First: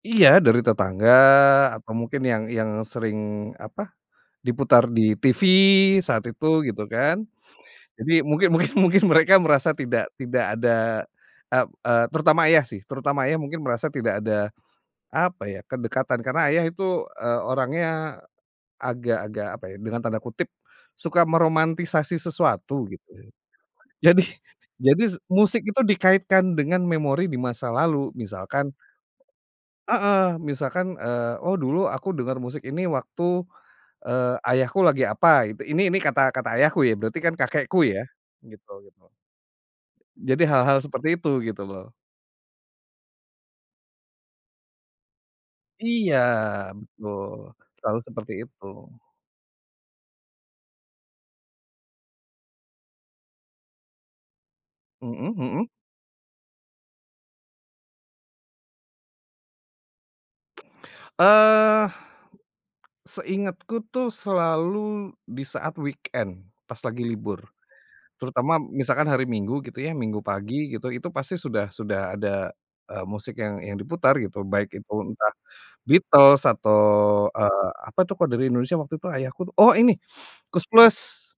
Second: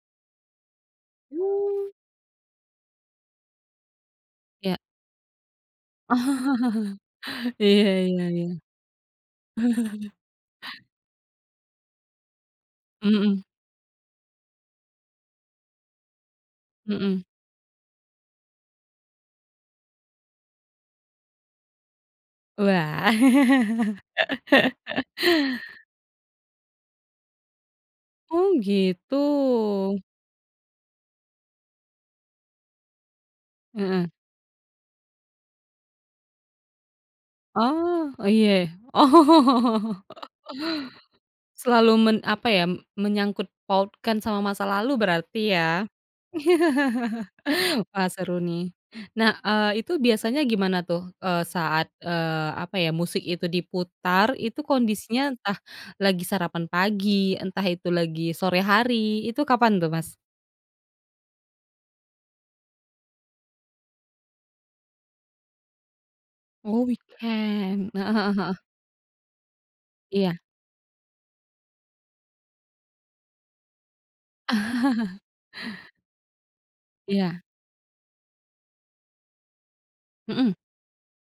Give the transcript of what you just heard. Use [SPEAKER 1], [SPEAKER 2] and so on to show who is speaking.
[SPEAKER 1] Iya, dari tetangga
[SPEAKER 2] Hmm.
[SPEAKER 1] atau mungkin yang yang sering, apa,
[SPEAKER 2] Iya.
[SPEAKER 1] diputar di TV saat itu, gitu kan.
[SPEAKER 2] Iya
[SPEAKER 1] Jadi
[SPEAKER 2] iya iya.
[SPEAKER 1] mungkin mungkin mungkin mereka merasa tidak tidak ada ep eee, terutama ayah sih. Terutama ayah
[SPEAKER 2] Mhm.
[SPEAKER 1] mungkin merasa tidak ada, apa ya, kedekatan karena ayah itu,
[SPEAKER 2] Mhm.
[SPEAKER 1] eee, orangnya agak-agak, apa ya, dengan tanda kutip, "suka meromantisasi sesuatu gitu."
[SPEAKER 2] Wah.
[SPEAKER 1] Jadi jadi s musik itu dikaitkan dengan memori di masa lalu,
[SPEAKER 2] Oh,
[SPEAKER 1] misalkan
[SPEAKER 2] gitu.
[SPEAKER 1] heeh, misalkan, eee, "Oh, dulu aku dengar musik ini waktu,
[SPEAKER 2] Heeh.
[SPEAKER 1] eee, ayahku lagi apa gitu." Ini ini, kata kata ayahku ya, berarti kan kakekku ya,
[SPEAKER 2] Oh oh, iya, ya?
[SPEAKER 1] gitu gitu loh.
[SPEAKER 2] Oh.
[SPEAKER 1] Jadi hal-hal seperti itu gitu loh.
[SPEAKER 2] Selalu men apa ya, mmm, menyangkutpautkan sama masa lalu berarti ya?
[SPEAKER 1] Iya, betul, selalu
[SPEAKER 2] Wah,
[SPEAKER 1] seperti
[SPEAKER 2] seru
[SPEAKER 1] itu.
[SPEAKER 2] nih. Nah, eee, itu biasanya gimana tuh, eee, saat, eee, apa ya, musik itu diputar itu kondisinya
[SPEAKER 1] Mhm
[SPEAKER 2] entah
[SPEAKER 1] mhm.
[SPEAKER 2] lagi sarapan pagi, entah itu lagi sore hari, itu kapan tuh Mas?
[SPEAKER 1] Eee, seingatku tuh selalu di saat weekend pas
[SPEAKER 2] Oh,
[SPEAKER 1] lagi libur,
[SPEAKER 2] weekend, heeh heeh
[SPEAKER 1] terutama
[SPEAKER 2] heeh.
[SPEAKER 1] misalkan hari Minggu gitu ya Minggu
[SPEAKER 2] Iya.
[SPEAKER 1] pagi gitu, itu pasti sudah sudah ada, eee, musik yang yang diputar gitu. Baik itu entah The Beatles atau,
[SPEAKER 2] Iya.
[SPEAKER 1] eee, apa itu kalau dari Indonesia waktu tuh ayahku tuh oh, ini,
[SPEAKER 2] Mhm.
[SPEAKER 1] Koes Plus.